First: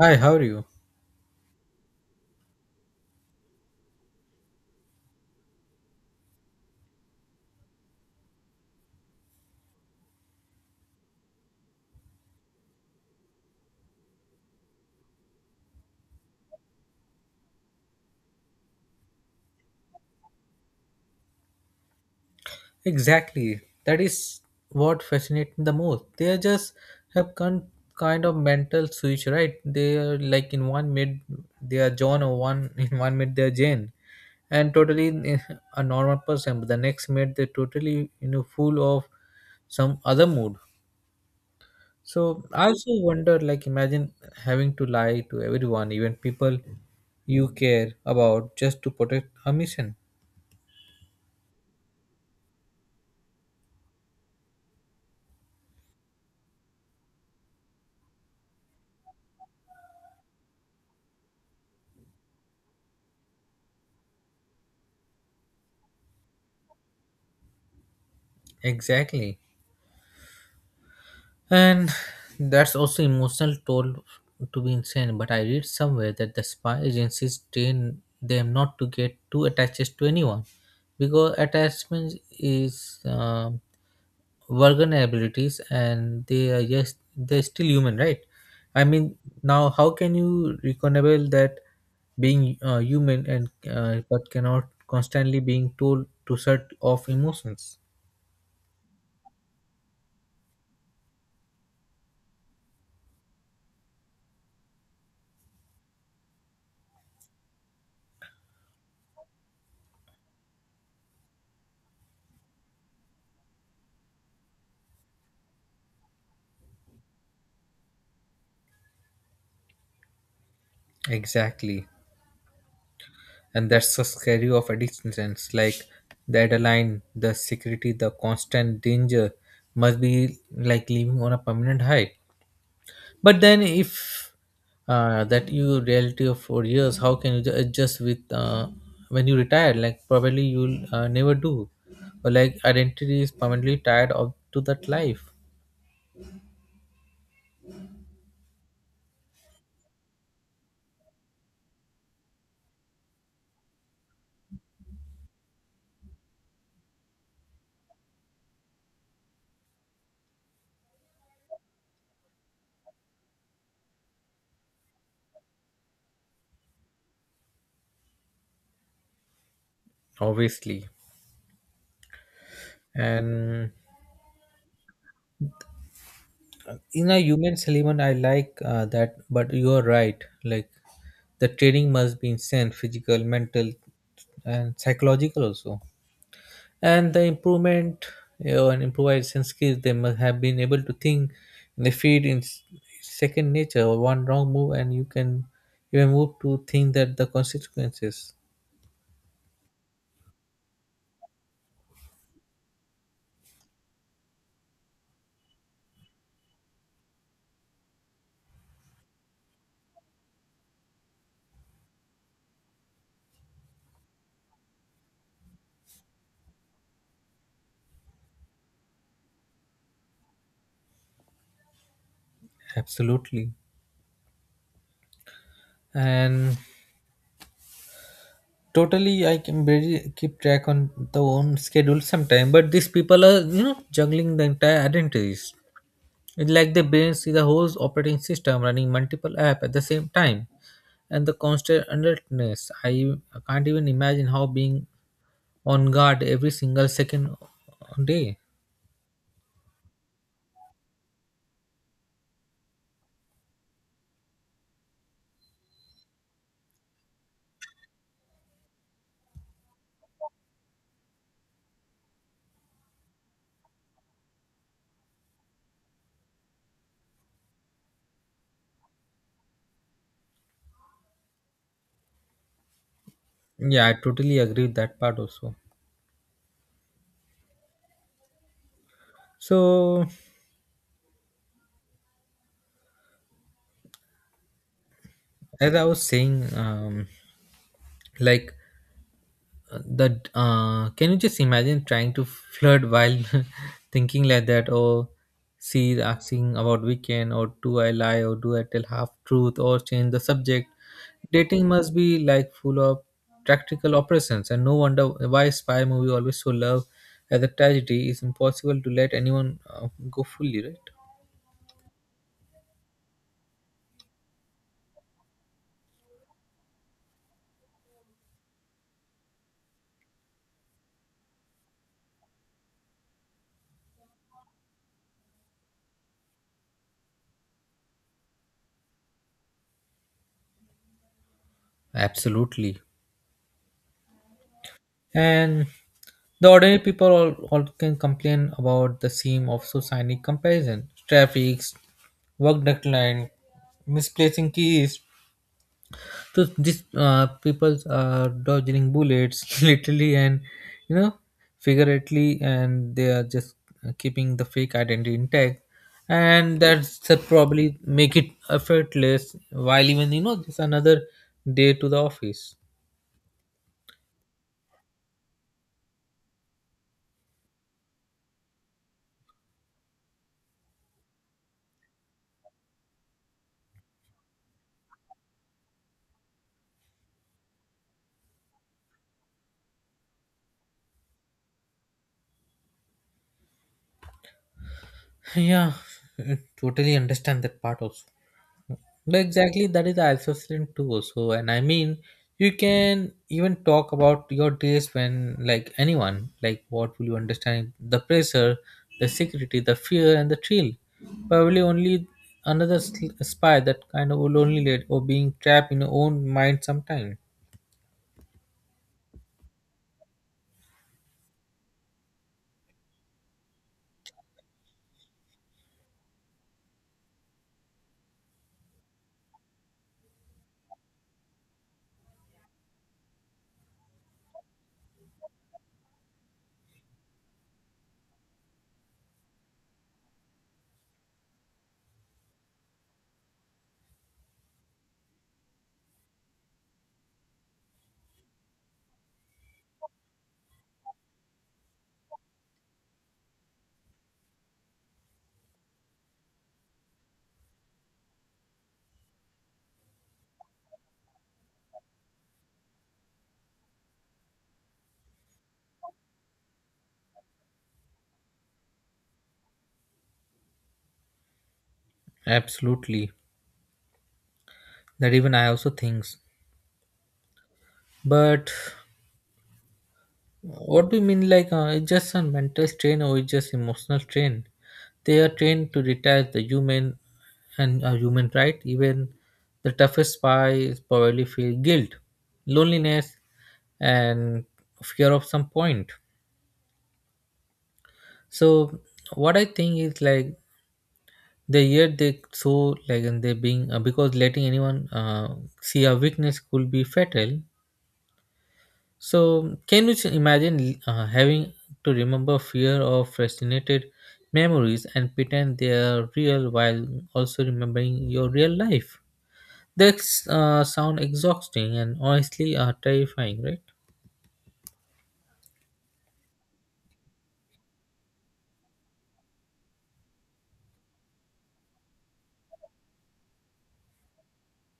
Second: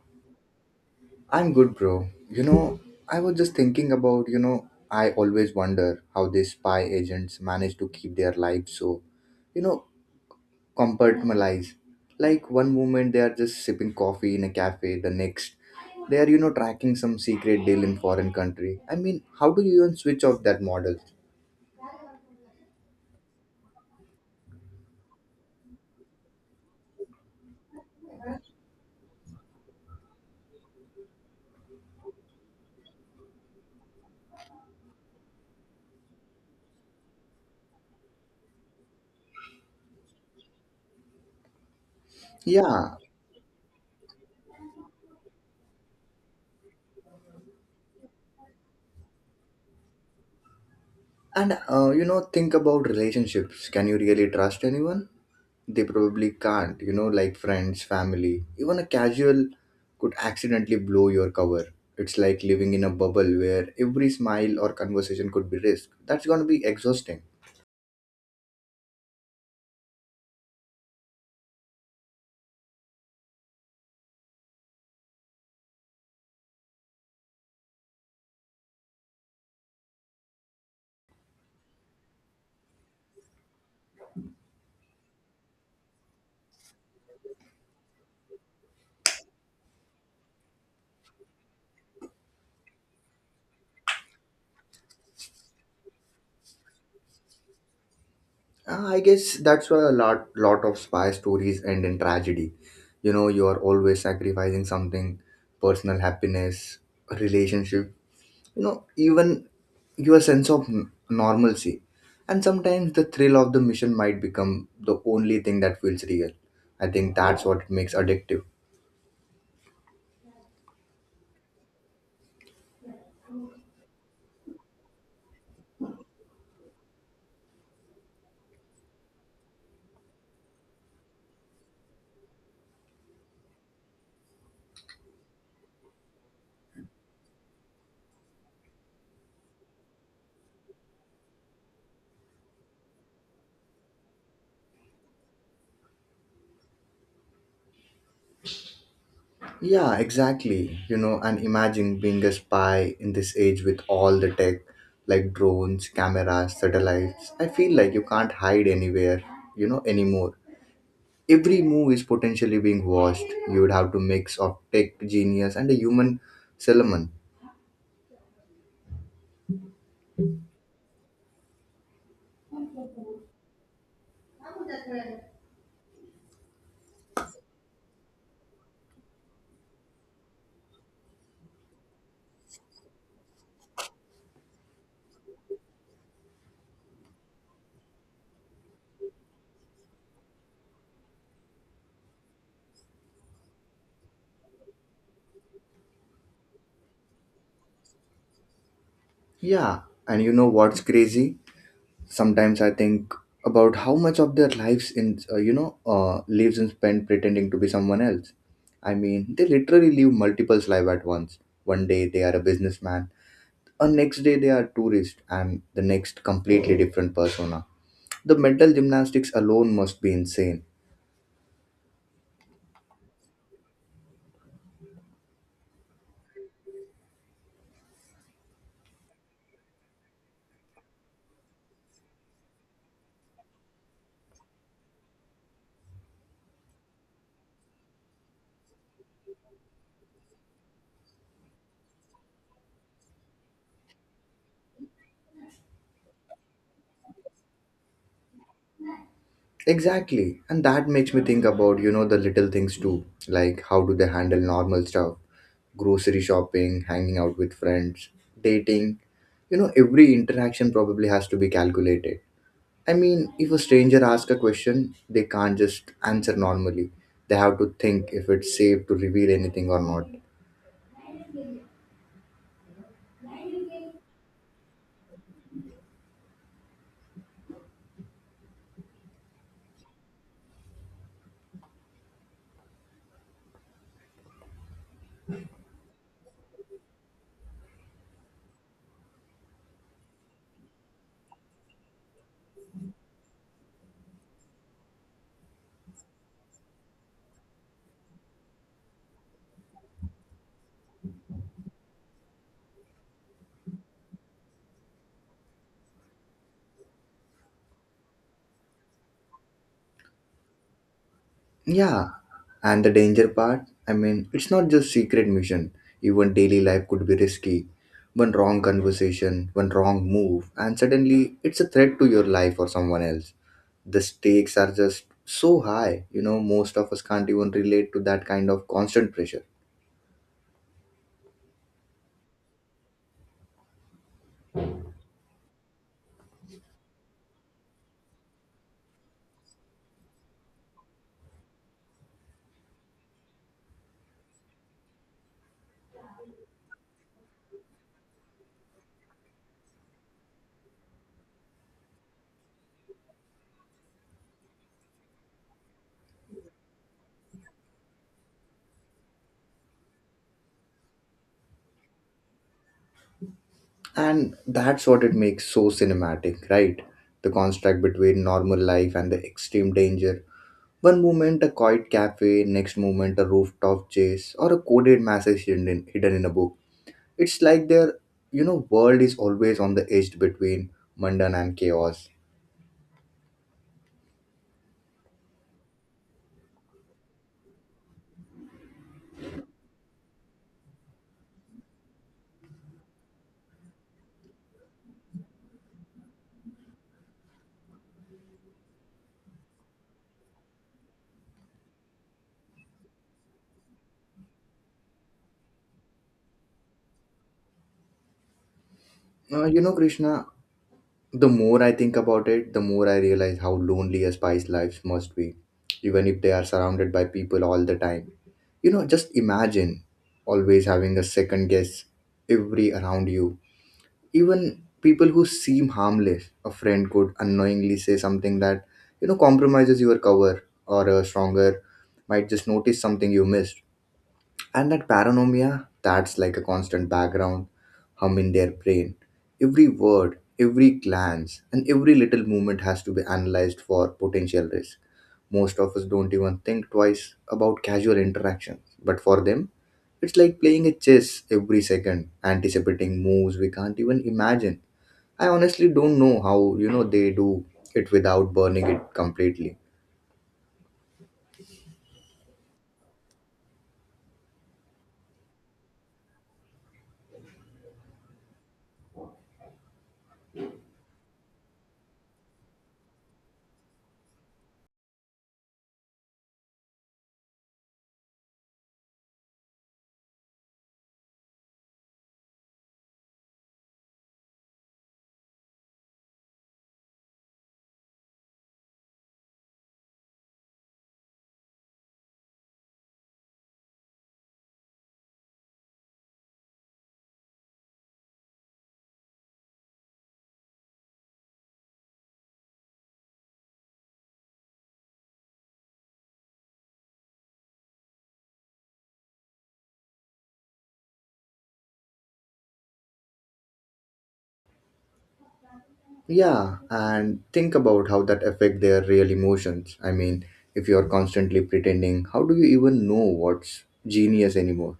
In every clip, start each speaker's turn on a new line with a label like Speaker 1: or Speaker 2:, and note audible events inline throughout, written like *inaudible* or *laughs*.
Speaker 1: Hi, how are you?
Speaker 2: I'm good, bro. I was just thinking about, I always wonder how these spy agents manage to keep their lives so, you know, compartmentalized. Like one moment they are just sipping coffee in a cafe, the next they are, tracking some secret deal in foreign country. I mean, how do you even switch off that model?
Speaker 1: Exactly. That is what fascinates me the most. They just have kind of mental switch, right? They are like in one minute they are John, or one *laughs* in one minute they are Jane, and totally a normal person. But the next minute they're totally full of some other mood. So I also
Speaker 2: Yeah,
Speaker 1: wonder, like, imagine having to lie to everyone, even people you care about, just to protect a mission.
Speaker 2: and you know, think about relationships. Can you really trust anyone? They probably can't, you know, like friends, family. Even a casual could accidentally blow your cover. It's like living in a bubble where every smile or conversation could be risked. That's going to be exhausting.
Speaker 1: Exactly. And that's also emotional toll to be insane. But I read somewhere that the spy agencies train them not to get too attached to anyone because attachment is vulnerabilities and they are just they're still human, right? I mean, now how can you reconcile that being human and but cannot constantly being told to shut off emotions?
Speaker 2: I guess that's why a lot of spy stories end in tragedy. You know, you are always sacrificing something, personal happiness, relationship, you know, even your sense of normalcy. And sometimes the thrill of the mission might become the only thing that feels real. I think that's what makes addictive.
Speaker 1: Exactly. And that's the scary of addictions, like the adrenaline, the security, the constant danger must be like living on a permanent high. But then if that you reality of 4 years, how can you adjust with when you retire? Like probably you'll never do, or like identity is permanently tied of to that life.
Speaker 2: Yeah, exactly, you know, and imagine being a spy in this age with all the tech, like drones, cameras, satellites. I feel like you can't hide anywhere, you know, anymore. Every move is potentially being watched. You would have to mix of tech genius and a human solomon.
Speaker 1: Obviously. And in a human element I like that, but you are right. Like the training must be insane, physical, mental, and psychological also. And the improvement, and improvisation skills, they must have been able to think in the field in second nature, or one wrong move and you can even move to think that the consequences.
Speaker 2: Yeah, and you know what's crazy, sometimes I think about how much of their lives in you know lives in spent pretending to be someone else. I mean, they literally live multiple lives at once. One day they are a businessman, a next day they are tourist, and the next completely different persona. The mental gymnastics alone must be insane.
Speaker 1: Absolutely. And totally, I can barely keep track on the own schedule sometime, but these people are juggling the entire identities. It's like their brains is a whole operating system running multiple app at the same time. And the constant alertness, I can't even imagine how being on guard every single second day.
Speaker 2: Exactly. And that makes me think about, you know, the little things too. Like how do they handle normal stuff? Grocery shopping, hanging out with friends, dating. You know, every interaction probably has to be calculated. I mean, if a stranger asks a question, they can't just answer normally. They have to think if it's safe to reveal anything or not.
Speaker 1: Yeah, I totally agree with that part also. So as I was saying, like, the can you just imagine trying to flirt while *laughs* thinking like that? Or she is asking about weekend, or do I lie, or do I tell half truth or change the subject? Dating must be like full of practical operations. And no wonder why spy movie always so love as a tragedy. It's impossible to let anyone go fully, right?
Speaker 2: Yeah, and the danger part, I mean, it's not just secret mission. Even daily life could be risky. One wrong conversation, one wrong move, and suddenly it's a threat to your life or someone else. The stakes are just so high, you know, most of us can't even relate to that kind of constant pressure.
Speaker 1: Absolutely. And the ordinary people all can complain about the theme of society comparison, traffic, work deadline, misplacing keys. So these people are dodging bullets *laughs* literally and you know figuratively, and they are just keeping the fake identity intact. And that's the probably make it effortless while even just another day to the office.
Speaker 2: And that's what it makes so cinematic, right? The contrast between normal life and the extreme danger. One moment a quiet cafe, next moment a rooftop chase, or a coded message hidden in a book. It's like their, you know, world is always on the edge between mundane and chaos.
Speaker 1: Yeah, *laughs* totally understand that part also. But exactly that is assessment too also. And I mean, you can even talk about your days when like anyone, like what will you understand the pressure, the security, the fear and the thrill? Probably only another spy, that kind of lonely led or being trapped in your own mind sometime.
Speaker 2: You know, Krishna, the more I think about it, the more I realize how lonely a spy's lives must be, even if they are surrounded by people all the time. You know, just imagine always having a second guess every around you. Even people who seem harmless, a friend could unknowingly say something that, you know, compromises your cover, or a stronger might just notice something you missed. And that paranoia, that's like a constant background hum in their brain. Every word, every glance, and every little movement has to be analyzed for potential risk. Most of us don't even think twice about casual interactions, but for them, it's like playing a chess every second, anticipating moves we can't even imagine. I honestly don't know how, you know, they do it without burning it completely.
Speaker 1: Absolutely, that even I also thinks. But what do you mean, like, it's just a mental strain or it's just emotional strain? They are trained to detach the human and human, right? Even the toughest spy is probably feel guilt, loneliness, and fear of some point. So what I think is like the year they so like, and they being because letting anyone see a weakness could be fatal. So can you just imagine having to remember fear or frustrated memories and pretend they are real while also remembering your real life? That's sound exhausting and honestly terrifying, right?
Speaker 2: Yeah, and think about how that affect their real emotions. I mean, if you're constantly pretending, how do you even know what's genius anymore?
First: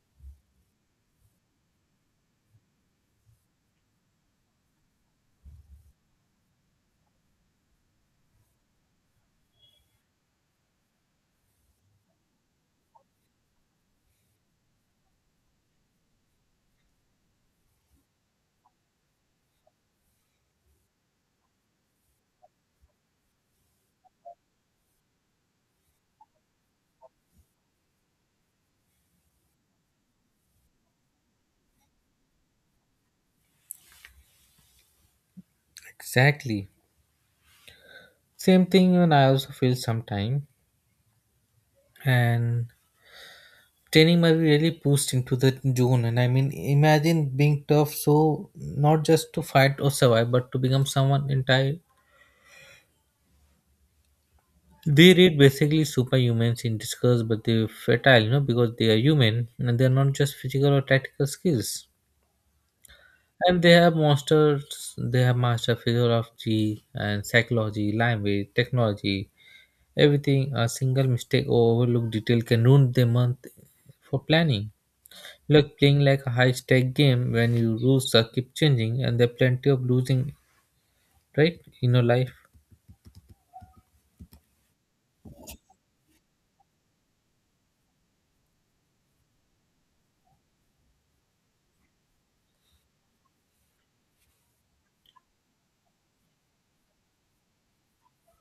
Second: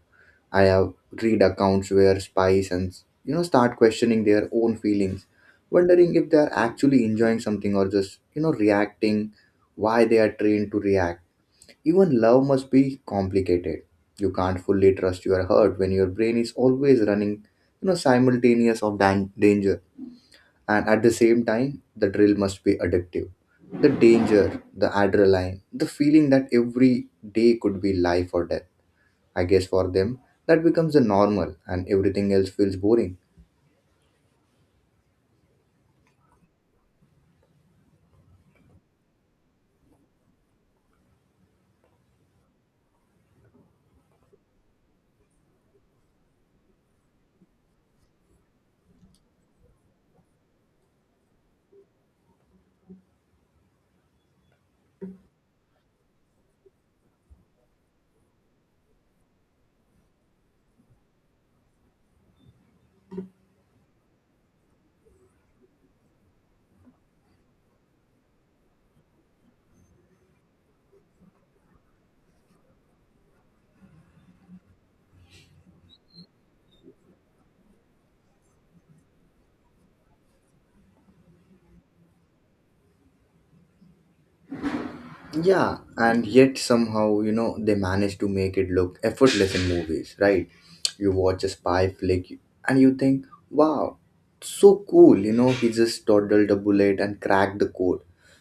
Speaker 2: I have read accounts where spies and, you know, start questioning their own feelings, wondering if they are actually enjoying something or just, you know, reacting, why they are trained to react. Even love must be complicated. You can't fully trust your heart when your brain is always running, you know, simultaneous of danger. And at the same time, the drill must be addictive. The danger, the adrenaline, the feeling that every day could be life or death. I guess for them, that becomes the normal and everything else feels boring.
Speaker 1: Exactly. Same thing. And I also feel sometime. And training might be really pushed into the zone. And I mean, imagine being tough so, not just to fight or survive, but to become someone entire. They read basically superhumans in disguise, but they're fertile, because they are human and they're not just physical or tactical skills. And they have monsters, they have master physiology and psychology, language, technology, everything. A single mistake or overlooked detail can ruin their month for planning. Like playing like a high stake game when your rules are keep changing and there are plenty of losing, right, in your life.
Speaker 2: Yeah, and yet somehow, you know, they manage to make it look effortless in movies, right? You watch a spy flick and you think, wow, so cool, you know, he just toddled a bullet and cracked the code.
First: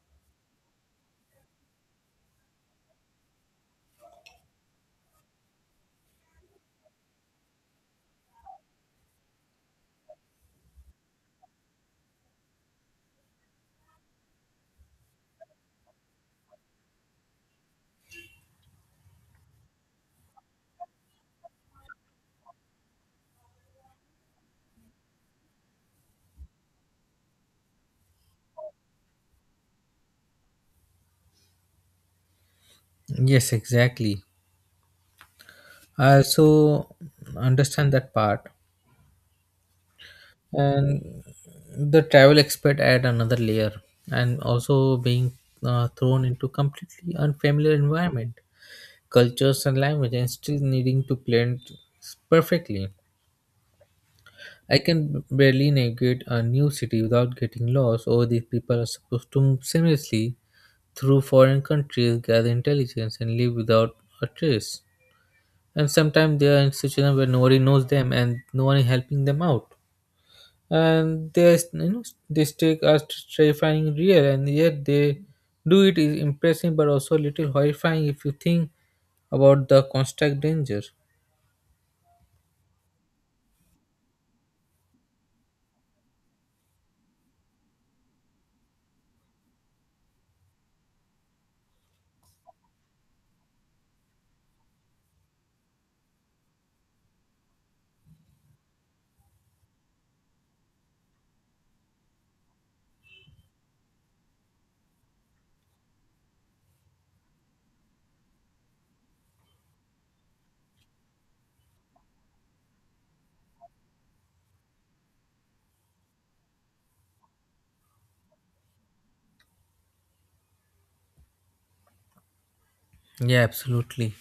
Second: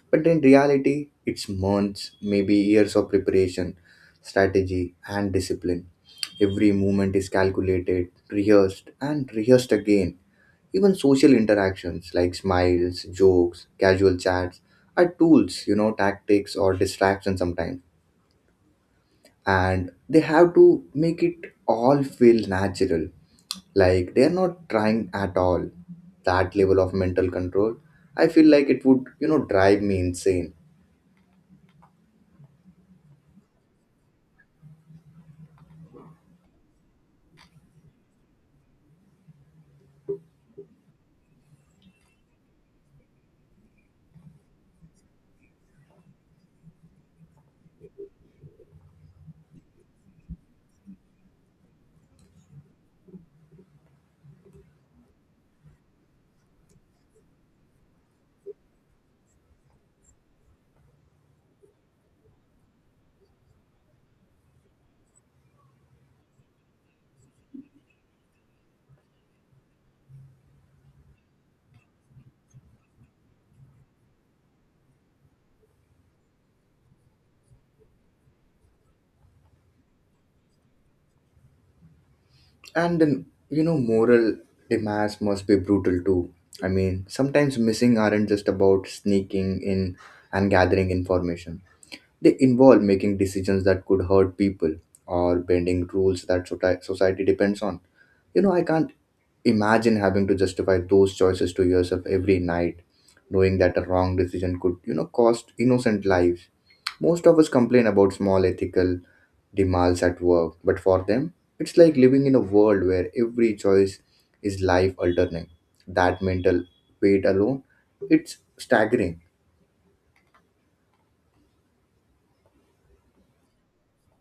Speaker 2: But in reality, it's months, maybe years of preparation, strategy, and discipline. Every movement is calculated, rehearsed, and rehearsed again. Even social interactions like smiles, jokes, casual chats are tools, you know, tactics or distractions sometimes. And they have to make it all feel natural, like they are not trying at all, that level of mental control. I feel like it would, you know, drive me insane.
Speaker 1: Yes, exactly. I also understand that part. And the travel expert add another layer. And also being thrown into completely unfamiliar environment, cultures and language, and still needing to blend perfectly. I can barely navigate a new city without getting lost, or these people are supposed to move seamlessly through foreign countries, gather intelligence, and live without a trace. And sometimes they are in situations where nobody knows them and no one is helping them out. And they are, they take us terrifying real. And yet they do it is impressive, but also a little horrifying if you think about the constant danger.
Speaker 2: And then, you know, moral demands must be brutal too. I mean, sometimes missing aren't just about sneaking in and gathering information. They involve making decisions that could hurt people or bending rules that society depends on. You know, I can't imagine having to justify those choices to yourself every night, knowing that a wrong decision could, you know, cost innocent lives. Most of us complain about small ethical demands at work, but for them, it's like living in a world where every choice is life altering. That mental weight alone, it's staggering.
Speaker 1: Yeah, absolutely.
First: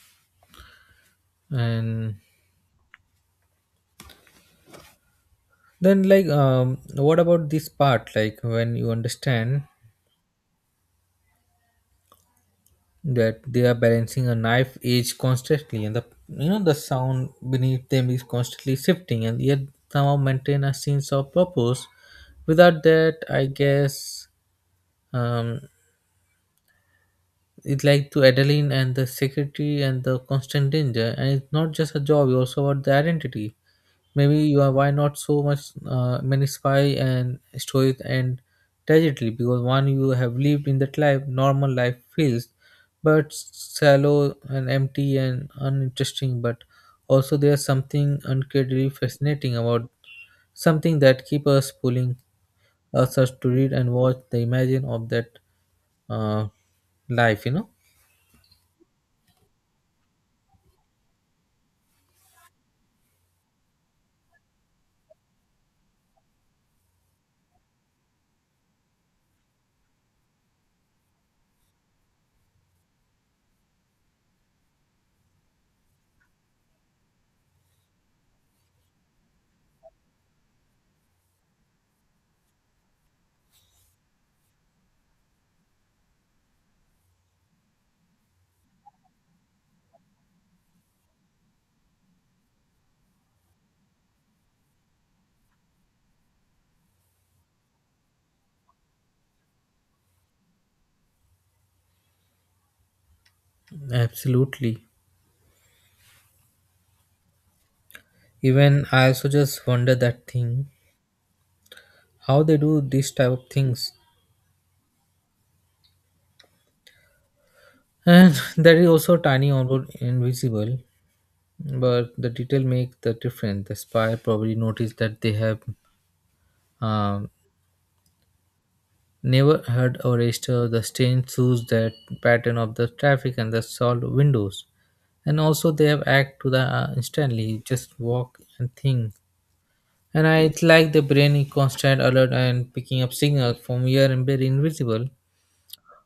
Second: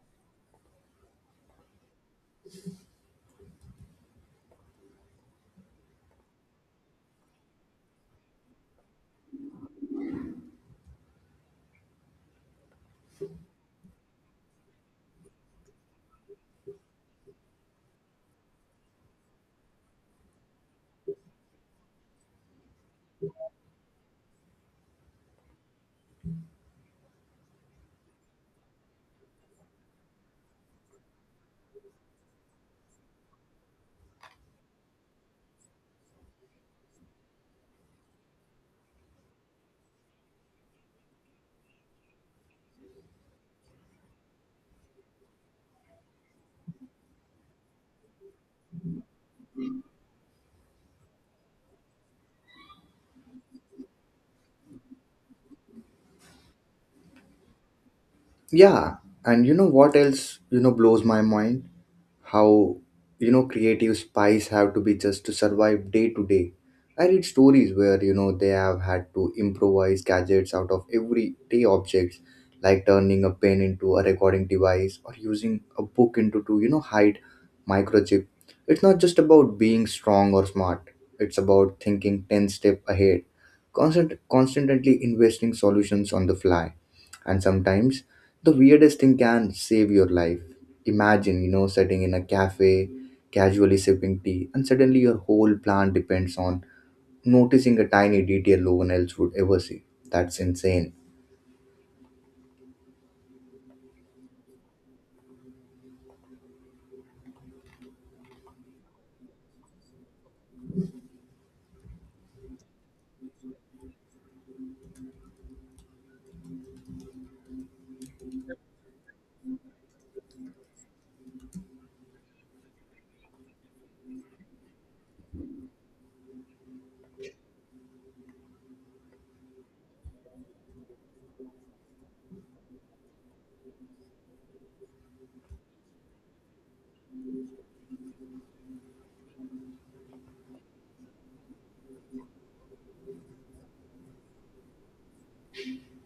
Speaker 1: And then, like, what about this part, like when you understand that they are balancing a knife edge constantly, and the the sound beneath them is constantly shifting, and yet somehow maintain a sense of purpose? Without that, I guess, um it's like to Adeline and the security and the constant danger. And it's not just a job; you also about the identity. Maybe you are why not so much many spy and stories and tragedy, because one you have lived in that life, normal life feels but shallow and empty and uninteresting. But also there's something incredibly fascinating about something that keep us pulling us to read and watch the imagine of that uh, life. You know.
Speaker 2: Yeah, and you know what else, you know, blows my mind? How, you know, creative spies have to be just to survive day to day. I read stories where, you know, they have had to improvise gadgets out of everyday objects, like turning a pen into a recording device or using a book into to, you know, hide microchip. It's not just about being strong or smart. It's about thinking 10 step ahead, constantly investing solutions on the fly. And sometimes the weirdest thing can save your life. Imagine, you know, sitting in a cafe, casually sipping tea, and suddenly your whole plan depends on noticing a tiny detail no one else would ever see. That's insane.
Speaker 1: Absolutely. Even I also just wonder that thing, how they do this type of things. And *laughs* there is also tiny although invisible, but the detail make the difference. The spy probably noticed that they have um, never heard or registered the strange shoes, that pattern of the traffic and the solved windows. And also they have act to the instantly, just walk and think. And I, it's like the brain is constant alert and picking up signal from here and very invisible.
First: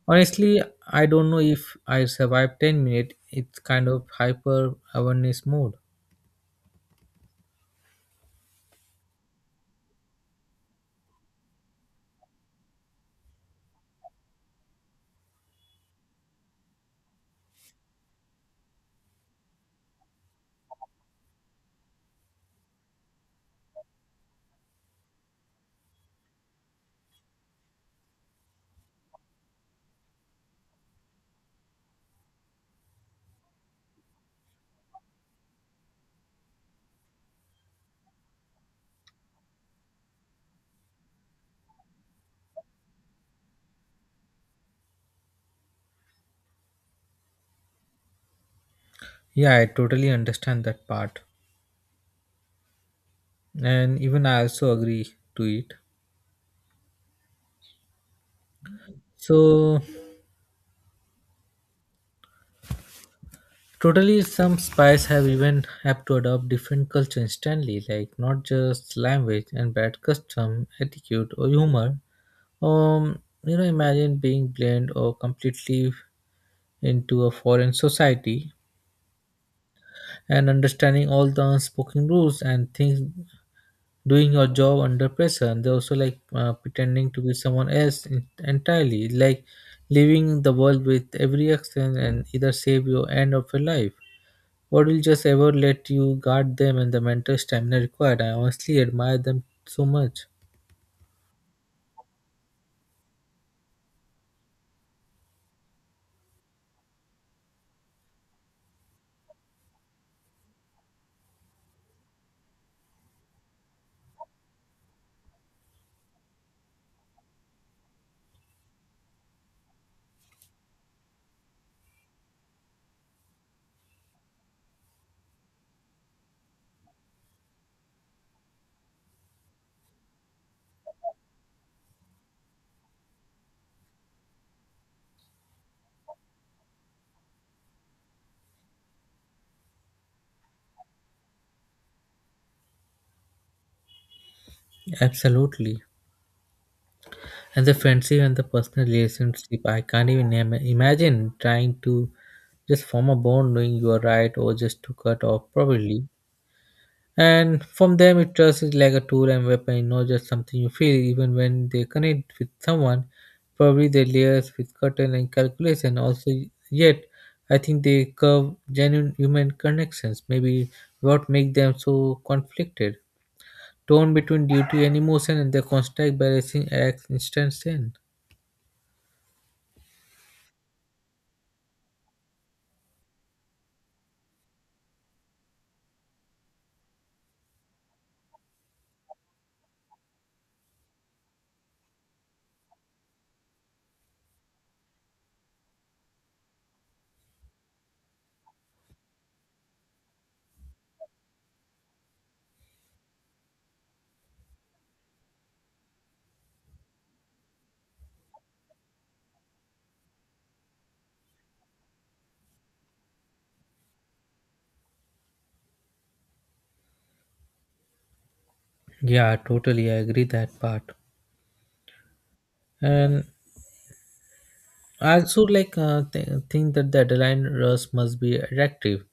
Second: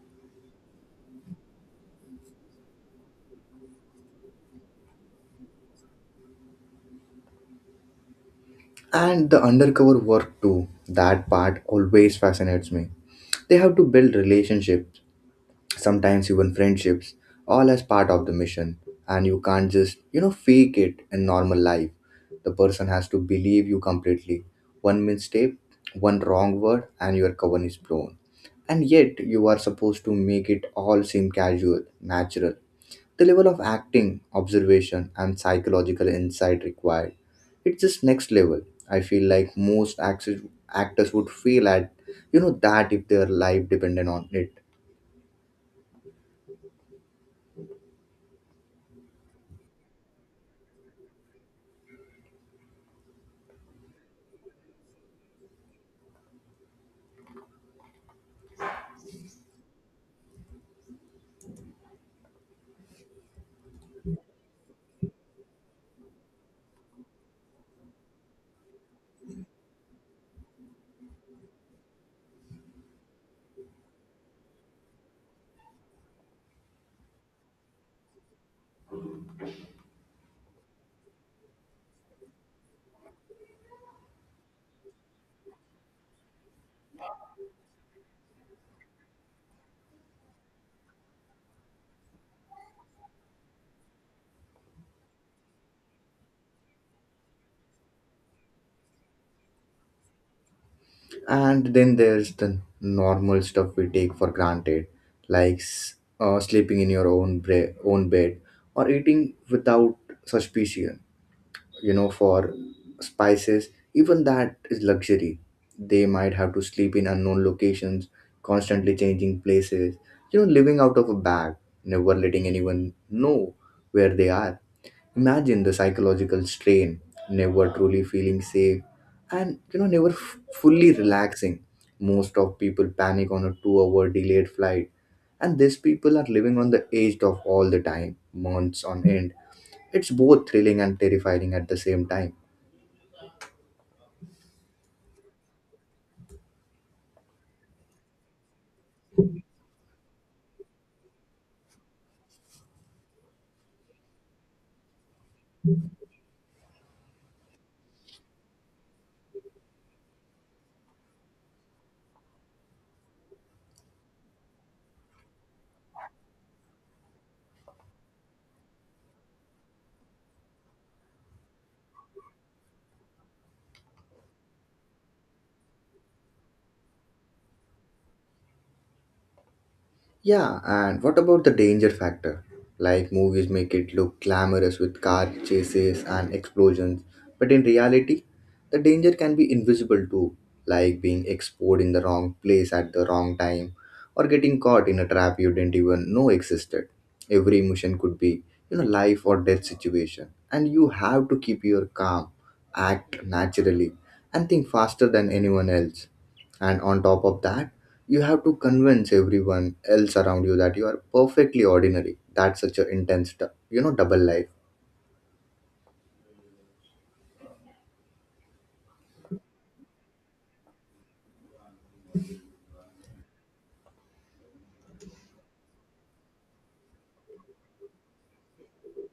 Speaker 1: Honestly, I don't know if I survived 10 minutes. It's kind of hyper awareness mode.
Speaker 2: And the undercover work too, that part always fascinates me. They have to build relationships, sometimes even friendships, all as part of the mission. And you can't just, you know, fake it in normal life. The person has to believe you completely. One mistake, one wrong word, and your cover is blown. And yet, you are supposed to make it all seem casual, natural. The level of acting, observation, and psychological insight required, it's just next level. I feel like most actors would feel at, you know, that if their life depended on it.
Speaker 1: Yeah, I totally understand that part. And even I also agree to it. So totally, some spies have even have to adopt different culture instantly, like not just language and bad custom, attitude, or humor. You know, imagine being blamed or completely into a foreign society and understanding all the unspoken rules and things, doing your job under pressure. And they also like pretending to be someone else entirely, like leaving the world with every action and either save your end of your life, what will just ever let you guard them. And the mental stamina required, I honestly admire them so much.
Speaker 2: And then there's the normal stuff we take for granted, like sleeping in your own own bed or eating without suspicion. You know, for spices, even that is luxury. They might have to sleep in unknown locations, constantly changing places. You know, living out of a bag, never letting anyone know where they are. Imagine the psychological strain, never truly feeling safe, and you know, never fully relaxing. Most of people panic on a 2 hour delayed flight, and these people are living on the edge of all the time, months on end. It's both thrilling and terrifying at the same time.
Speaker 1: Absolutely. And the friendship and the personal relationship, I can't even imagine trying to just form a bond knowing you are right or just to cut off probably. And from them, it trust is like a tool and weapon, not just something you feel. Even when they connect with someone, probably they layers with curtain and calculation. Also, yet I think they curve genuine human connections. Maybe what make them so conflicted? Torn between duty and emotion, and their constant balancing acts instant sin.
Speaker 2: Yeah, and what about the danger factor? Like movies make it look glamorous with car chases and explosions, but in reality, the danger can be invisible too, like being exposed in the wrong place at the wrong time or getting caught in a trap you didn't even know existed. Every emotion could be, life or death situation, and you have to keep your calm, act naturally, and think faster than anyone else. And on top of that, you have to convince everyone else around you that you are perfectly ordinary. That's such an intense double life.
Speaker 1: Yeah, totally. I agree that part. And I also like think that the deadline rush must be reactive.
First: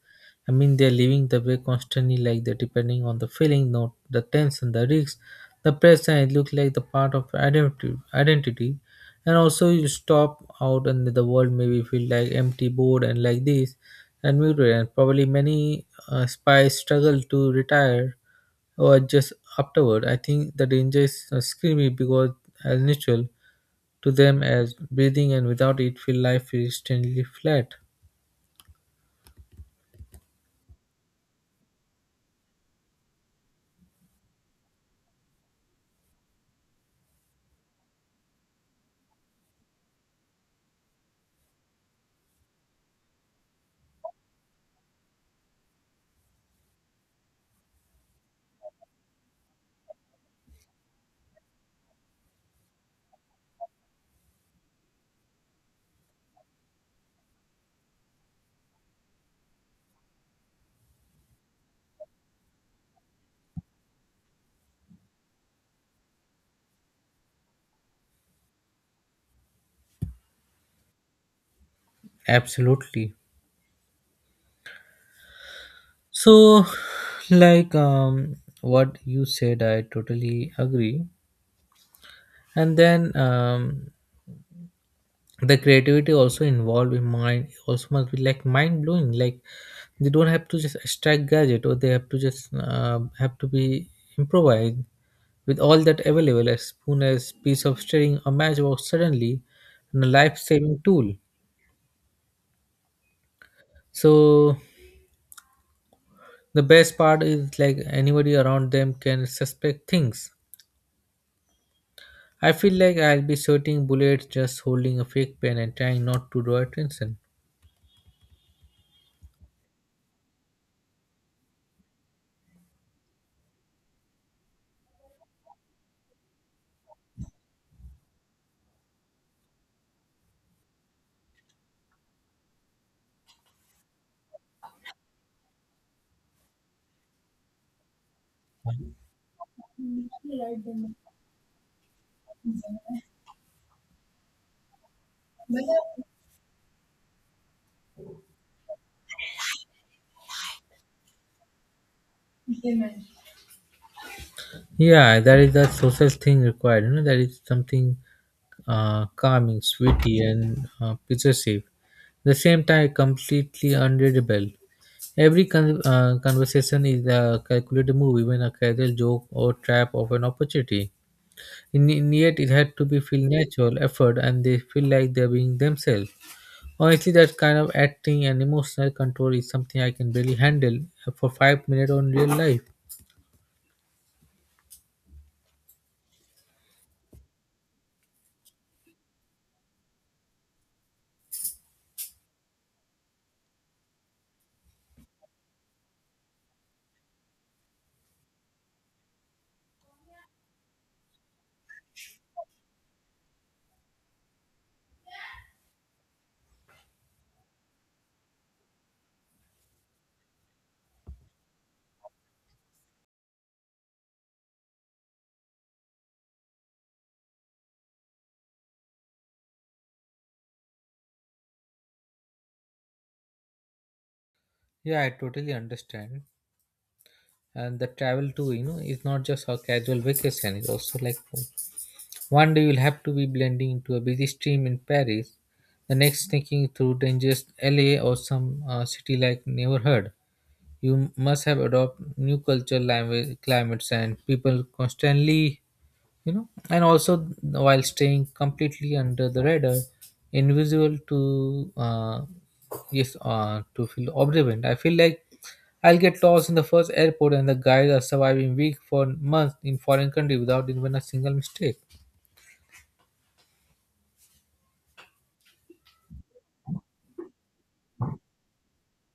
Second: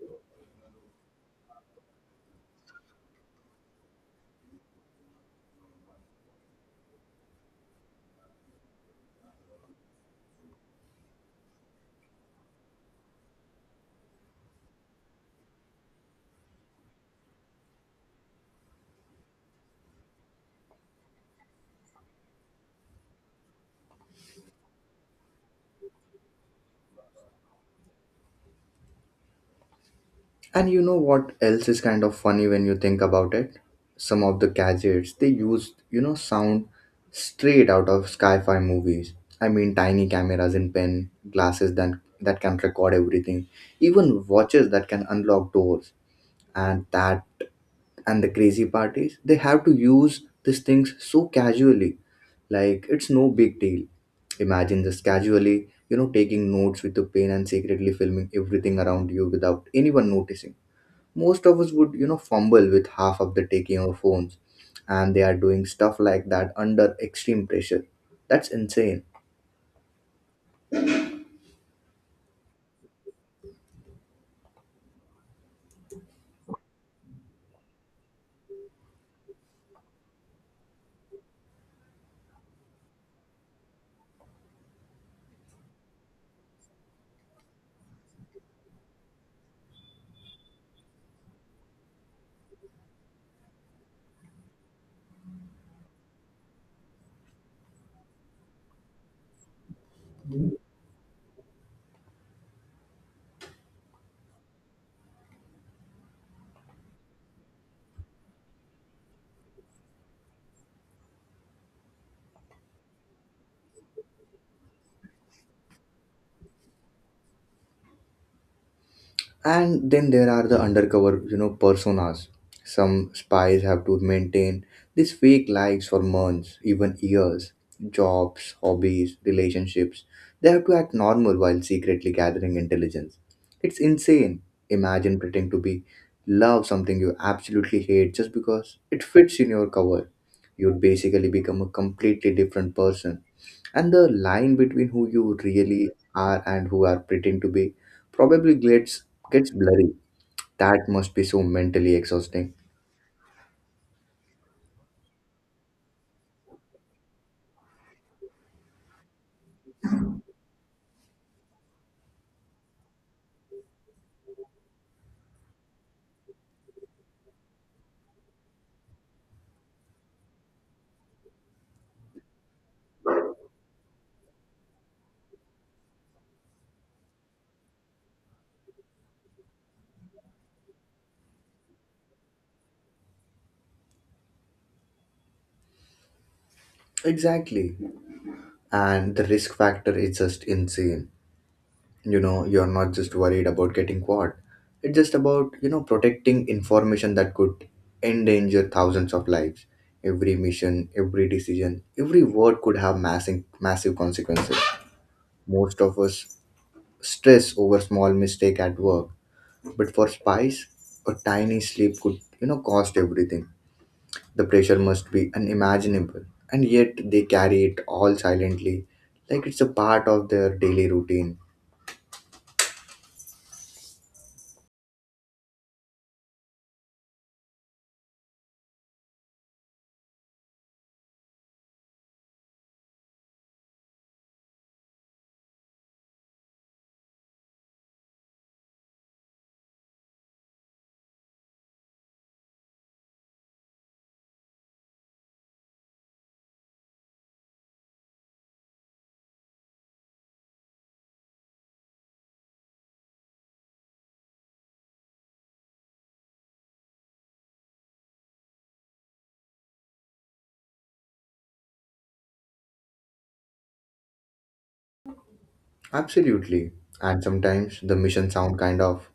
Speaker 1: I mean, they're living the way constantly, like they're depending on the feeling, not the tension, the risks, the pressure. It looks like the part of identity. Identity, and also you stop out and the world maybe feel like empty bored and like this and muted. And probably many spies struggle to retire or just afterward. I think the danger is screamy because as natural to them as breathing, and without it feel life is strangely flat.
Speaker 2: And you know what else is kind of funny when you think about it? Some of the gadgets they used sound straight out of sci-fi movies. I mean, tiny cameras in pen glasses that can record everything, even watches that can unlock doors. and that and the crazy part is, they have to use these things so casually, like it's no big deal. Imagine just casually taking notes with a pen and secretly filming everything around you without anyone noticing. Most of us would fumble with half of the taking our phones, and they are doing stuff like that under extreme pressure. That's insane.
Speaker 1: Absolutely. So like, what you said, I totally agree. And then, the creativity also involved in mind also must be like mind blowing. Like they don't have to just extract gadget, or they have to just have to be improvised with all that available, a spoon, a piece of string, a matchbox, suddenly and a life-saving tool. So the best part is like anybody around them can suspect things. I feel like I'll be shooting bullets just holding a fake pen and trying not to draw attention.
Speaker 2: And then there are the undercover personas some spies have to maintain, these fake lives for months, even years, jobs, hobbies, relationships. They have to act normal while secretly gathering intelligence. It's insane. Imagine pretending to be, love something you absolutely hate just because it fits in your cover. You'd basically become a completely different person. And the line between who you really are and who are pretend to be probably gets blurry. That must be so mentally exhausting.
Speaker 1: Yeah, that is the social thing required. You know, that is something calming, sweetie, and possessive. The same time, completely unreadable. Every conversation is a calculated move, even a casual joke or trap of an opportunity. In yet, it had to be feel natural, effort, and they feel like they're being themselves. Honestly, that kind of acting and emotional control is something I can barely handle for 5 minutes on real life.
Speaker 2: Exactly. And the risk factor is just insane. You're not just worried about getting caught. It's just about protecting information that could endanger thousands of lives. Every mission, every decision, every word could have massive, massive consequences. Most of us stress over small mistake at work. But for spies, a tiny slip could, cost everything. The pressure must be unimaginable. And yet they carry it all silently, like it's a part of their daily routine.
Speaker 1: Yeah, I totally understand. And the travel too, you know, is not just a casual vacation. It's also like one day you'll have to be blending into a busy stream in Paris, the next thinking through dangerous LA or some city like never heard. You must have adopt new culture, language, climates and people constantly, you know. And also while staying completely under the radar, invisible to yes to feel observant. I feel like I'll get lost in the first airport, and the guys are surviving week for months in foreign country without even a single mistake.
Speaker 2: Absolutely. And sometimes the mission sound kind of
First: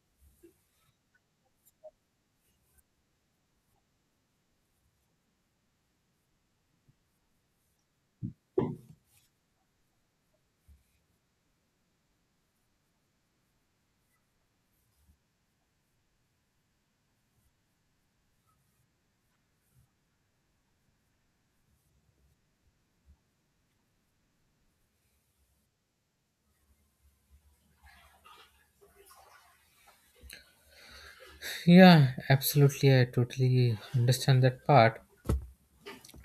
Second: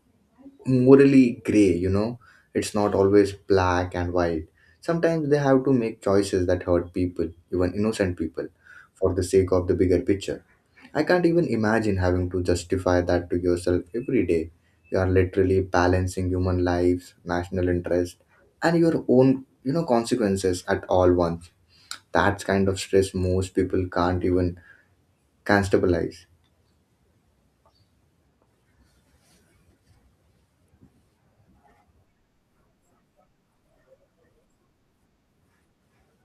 Speaker 2: morally gray. It's not always black and white. Sometimes they have to make choices that hurt people, even innocent people, for the sake of the bigger picture. I can't even imagine having to justify that to yourself every day. You are literally balancing human lives, national interest, and your own consequences at all once. That's kind of stress most people can't even can
Speaker 1: Yeah, absolutely. I totally understand that part.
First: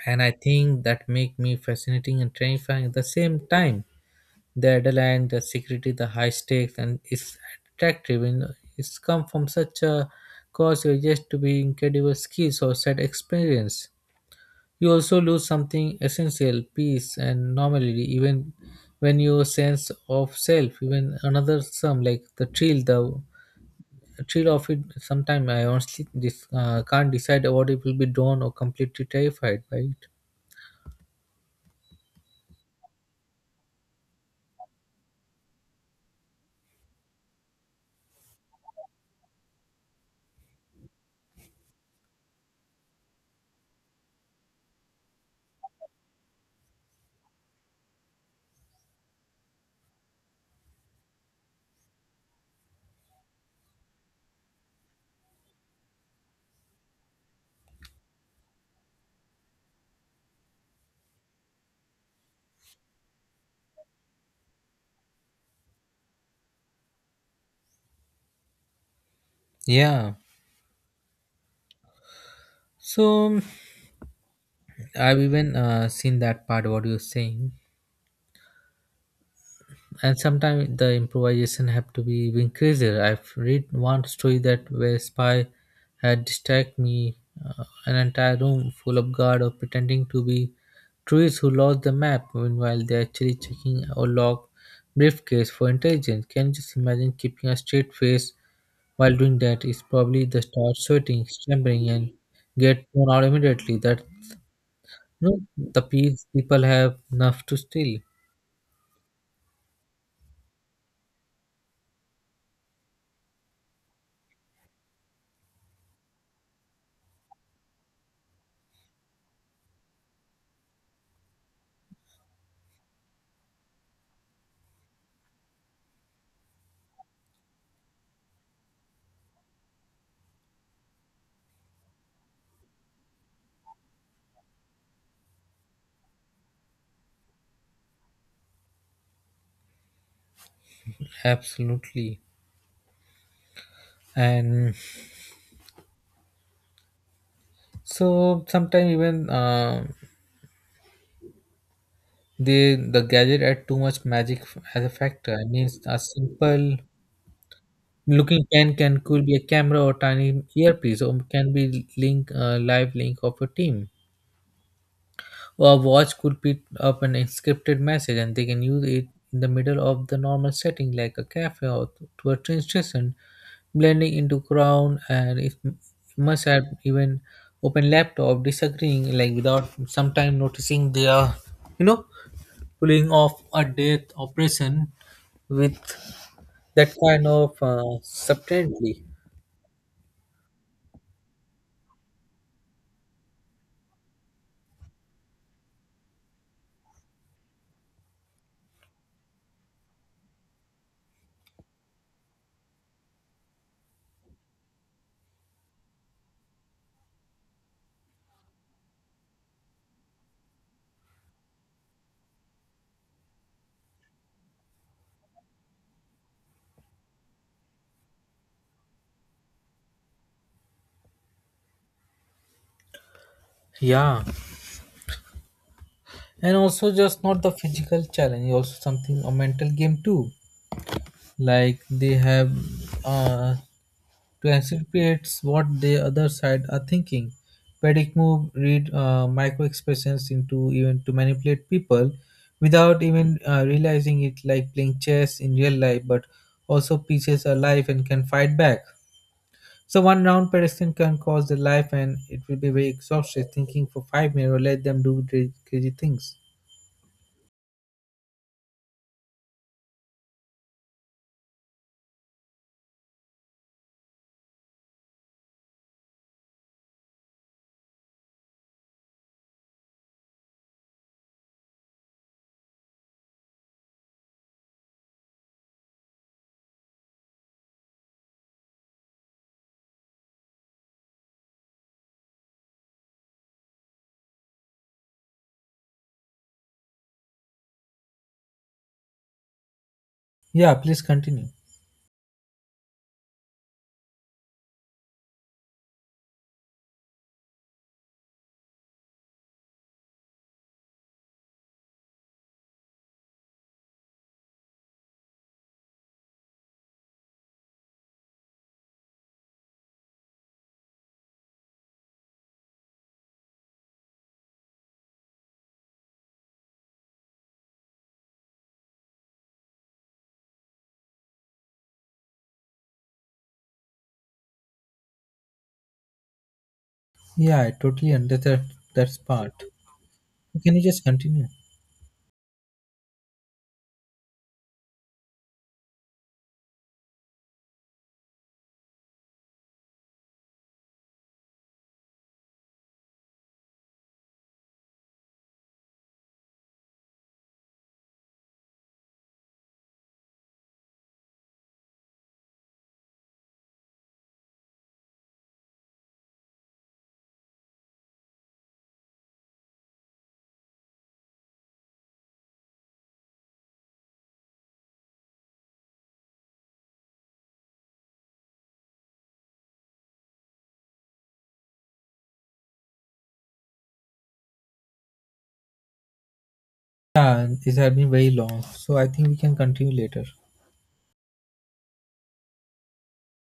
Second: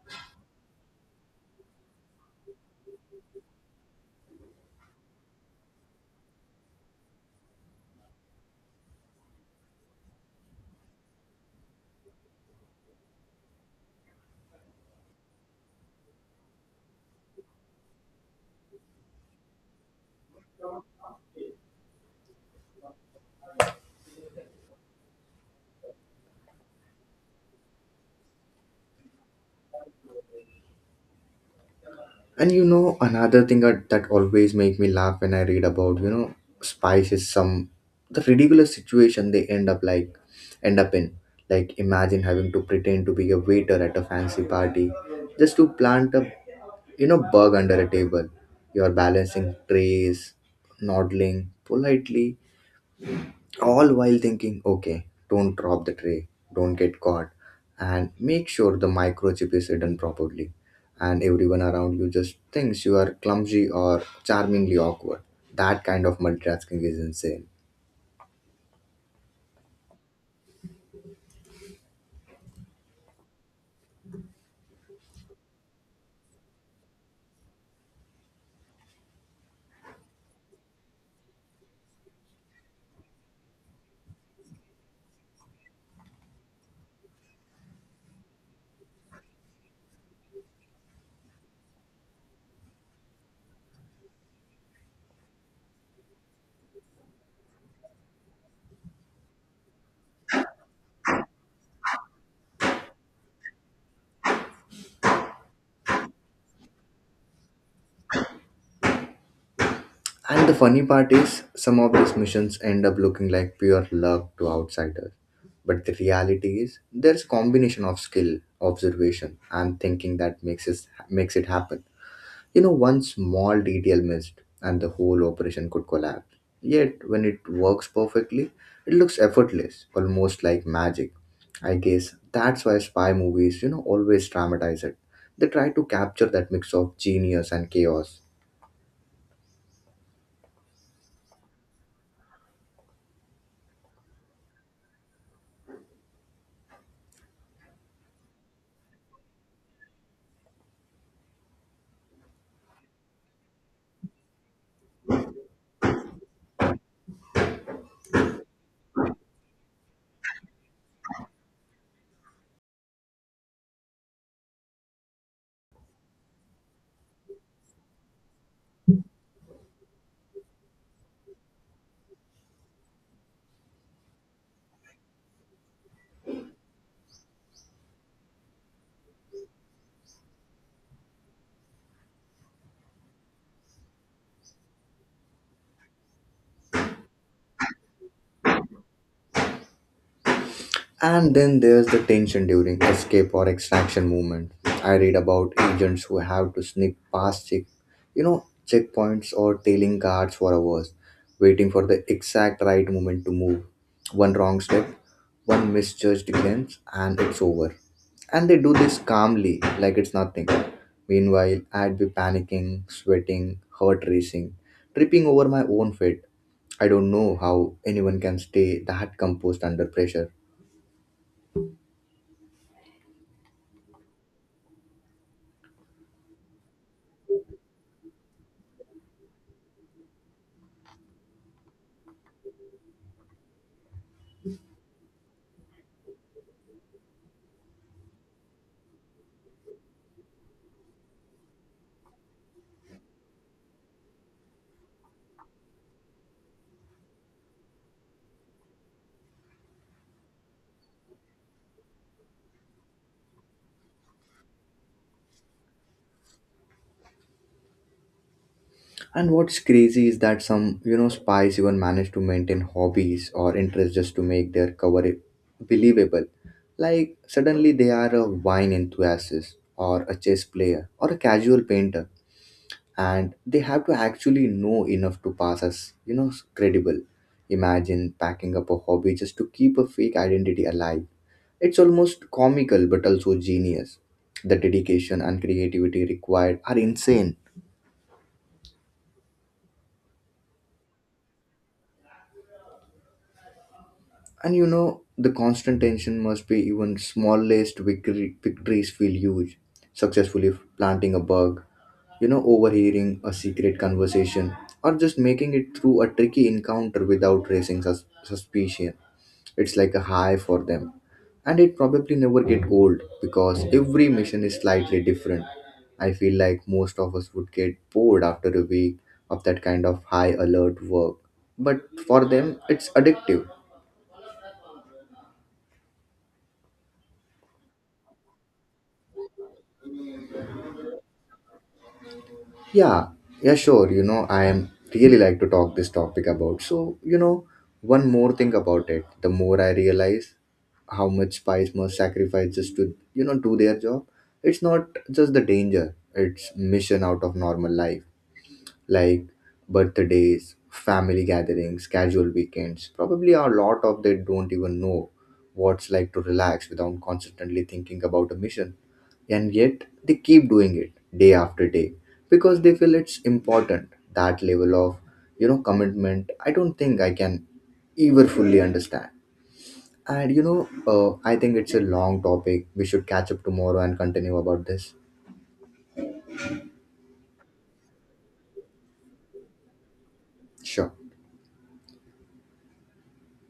Speaker 1: And I think that make me fascinating and terrifying at the same time. The adrenaline, the security, the high stakes, and it's attractive. And it's come from such a cause. You're just to be incredible skills or sad experience. You also lose something essential, peace and normality, even when your sense of self, even another sum like the thrill of it. Sometimes I honestly can't decide what it will be drawn or completely terrified by it.
Speaker 2: And another thing that always make me laugh when I read about, spies is some the ridiculous situation they end up in. Like, imagine having to pretend to be a waiter at a fancy party just to plant a bug under a table. You're balancing trays, nodding politely, all while thinking, okay, don't drop the tray, don't get caught, and make sure the microchip is hidden properly. And everyone around you just thinks you are clumsy or charmingly awkward. That kind of multitasking is insane.
Speaker 1: Yeah. So I've even seen that part. What you're saying. And sometimes the improvisation have to be even crazier. I've read one story that where spy had distract me an entire room full of guard of pretending to be tourists who lost the map. Meanwhile, they're actually checking or lock briefcase for intelligence. Can you just imagine keeping a straight face while doing that? It's probably the start sweating, trembling, and get thrown out immediately. That, you know, the peace people have enough to steal.
Speaker 2: And the funny part is, some of these missions end up looking like pure luck to outsiders. But the reality is, there's a combination of skill, observation, and thinking that makes it happen. One small detail missed, and the whole operation could collapse. Yet, when it works perfectly, it looks effortless, almost like magic. I guess that's why spy movies, always dramatize it. They try to capture that mix of genius and chaos.
Speaker 1: Absolutely. And so sometimes even they the gadget add too much magic as a factor. I mean, a simple looking pen can could be a camera or tiny earpiece, or can be link live link of a team. Or a watch could pick up an encrypted message, and they can use it in the middle of the normal setting, like a cafe or to a train station, blending into crowd. And it must have even open laptop disagreeing like without sometime noticing they are, you know, pulling off a death operation with that kind of subtlety.
Speaker 2: And then there's the tension during escape or extraction movement. I read about agents who have to sneak past checkpoints or tailing guards for hours, waiting for the exact right moment to move. One wrong step, one misjudged glance, and it's over. And they do this calmly, like it's nothing. Meanwhile, I'd be panicking, sweating, heart racing, tripping over my own feet. I don't know how anyone can stay that composed under pressure.
Speaker 1: Yeah, and also just not the physical challenge, also something a mental game too. Like they have uh, to anticipate what the other side are thinking. Panic move, read micro expressions into even to manipulate people without even realizing it, like playing chess in real life, but also pieces are life and can fight back. So one round per can cost their life, and it will be very exhausted thinking for 5 minutes or let them do crazy things.
Speaker 2: And what's crazy is that some, spies even manage to maintain hobbies or interests just to make their cover believable. Like suddenly they are a wine enthusiast or a chess player or a casual painter, and they have to actually know enough to pass as, credible. Imagine packing up a hobby just to keep a fake identity alive. It's almost comical but also genius. The dedication and creativity required are insane.
Speaker 1: Yeah, please continue.
Speaker 2: The constant tension must be even smallest victories feel huge. Successfully planting a bug, overhearing a secret conversation, or just making it through a tricky encounter without raising suspicion. It's like a high for them. And it probably never get old because every mission is slightly different. I feel like most of us would get bored after a week of that kind of high alert work. But for them, it's addictive.
Speaker 1: Yeah, I totally understand that part. Can you just continue?
Speaker 2: Yeah, yeah, sure. I am really like to talk this topic about. So, one more thing about it, the more I realize how much spies must sacrifice just to, do their job. It's not just the danger, it's mission out of normal life, like birthdays, family gatherings, casual weekends. Probably a lot of they don't even know what's like to relax without constantly thinking about a mission. And yet they keep doing it day after day because they feel it's important. That level of, commitment, I don't think I can ever fully understand. And I think it's a long topic. We should catch up tomorrow and continue about this.
Speaker 1: Yeah, it has been very long, so I think we can continue later.
Speaker 2: Sure.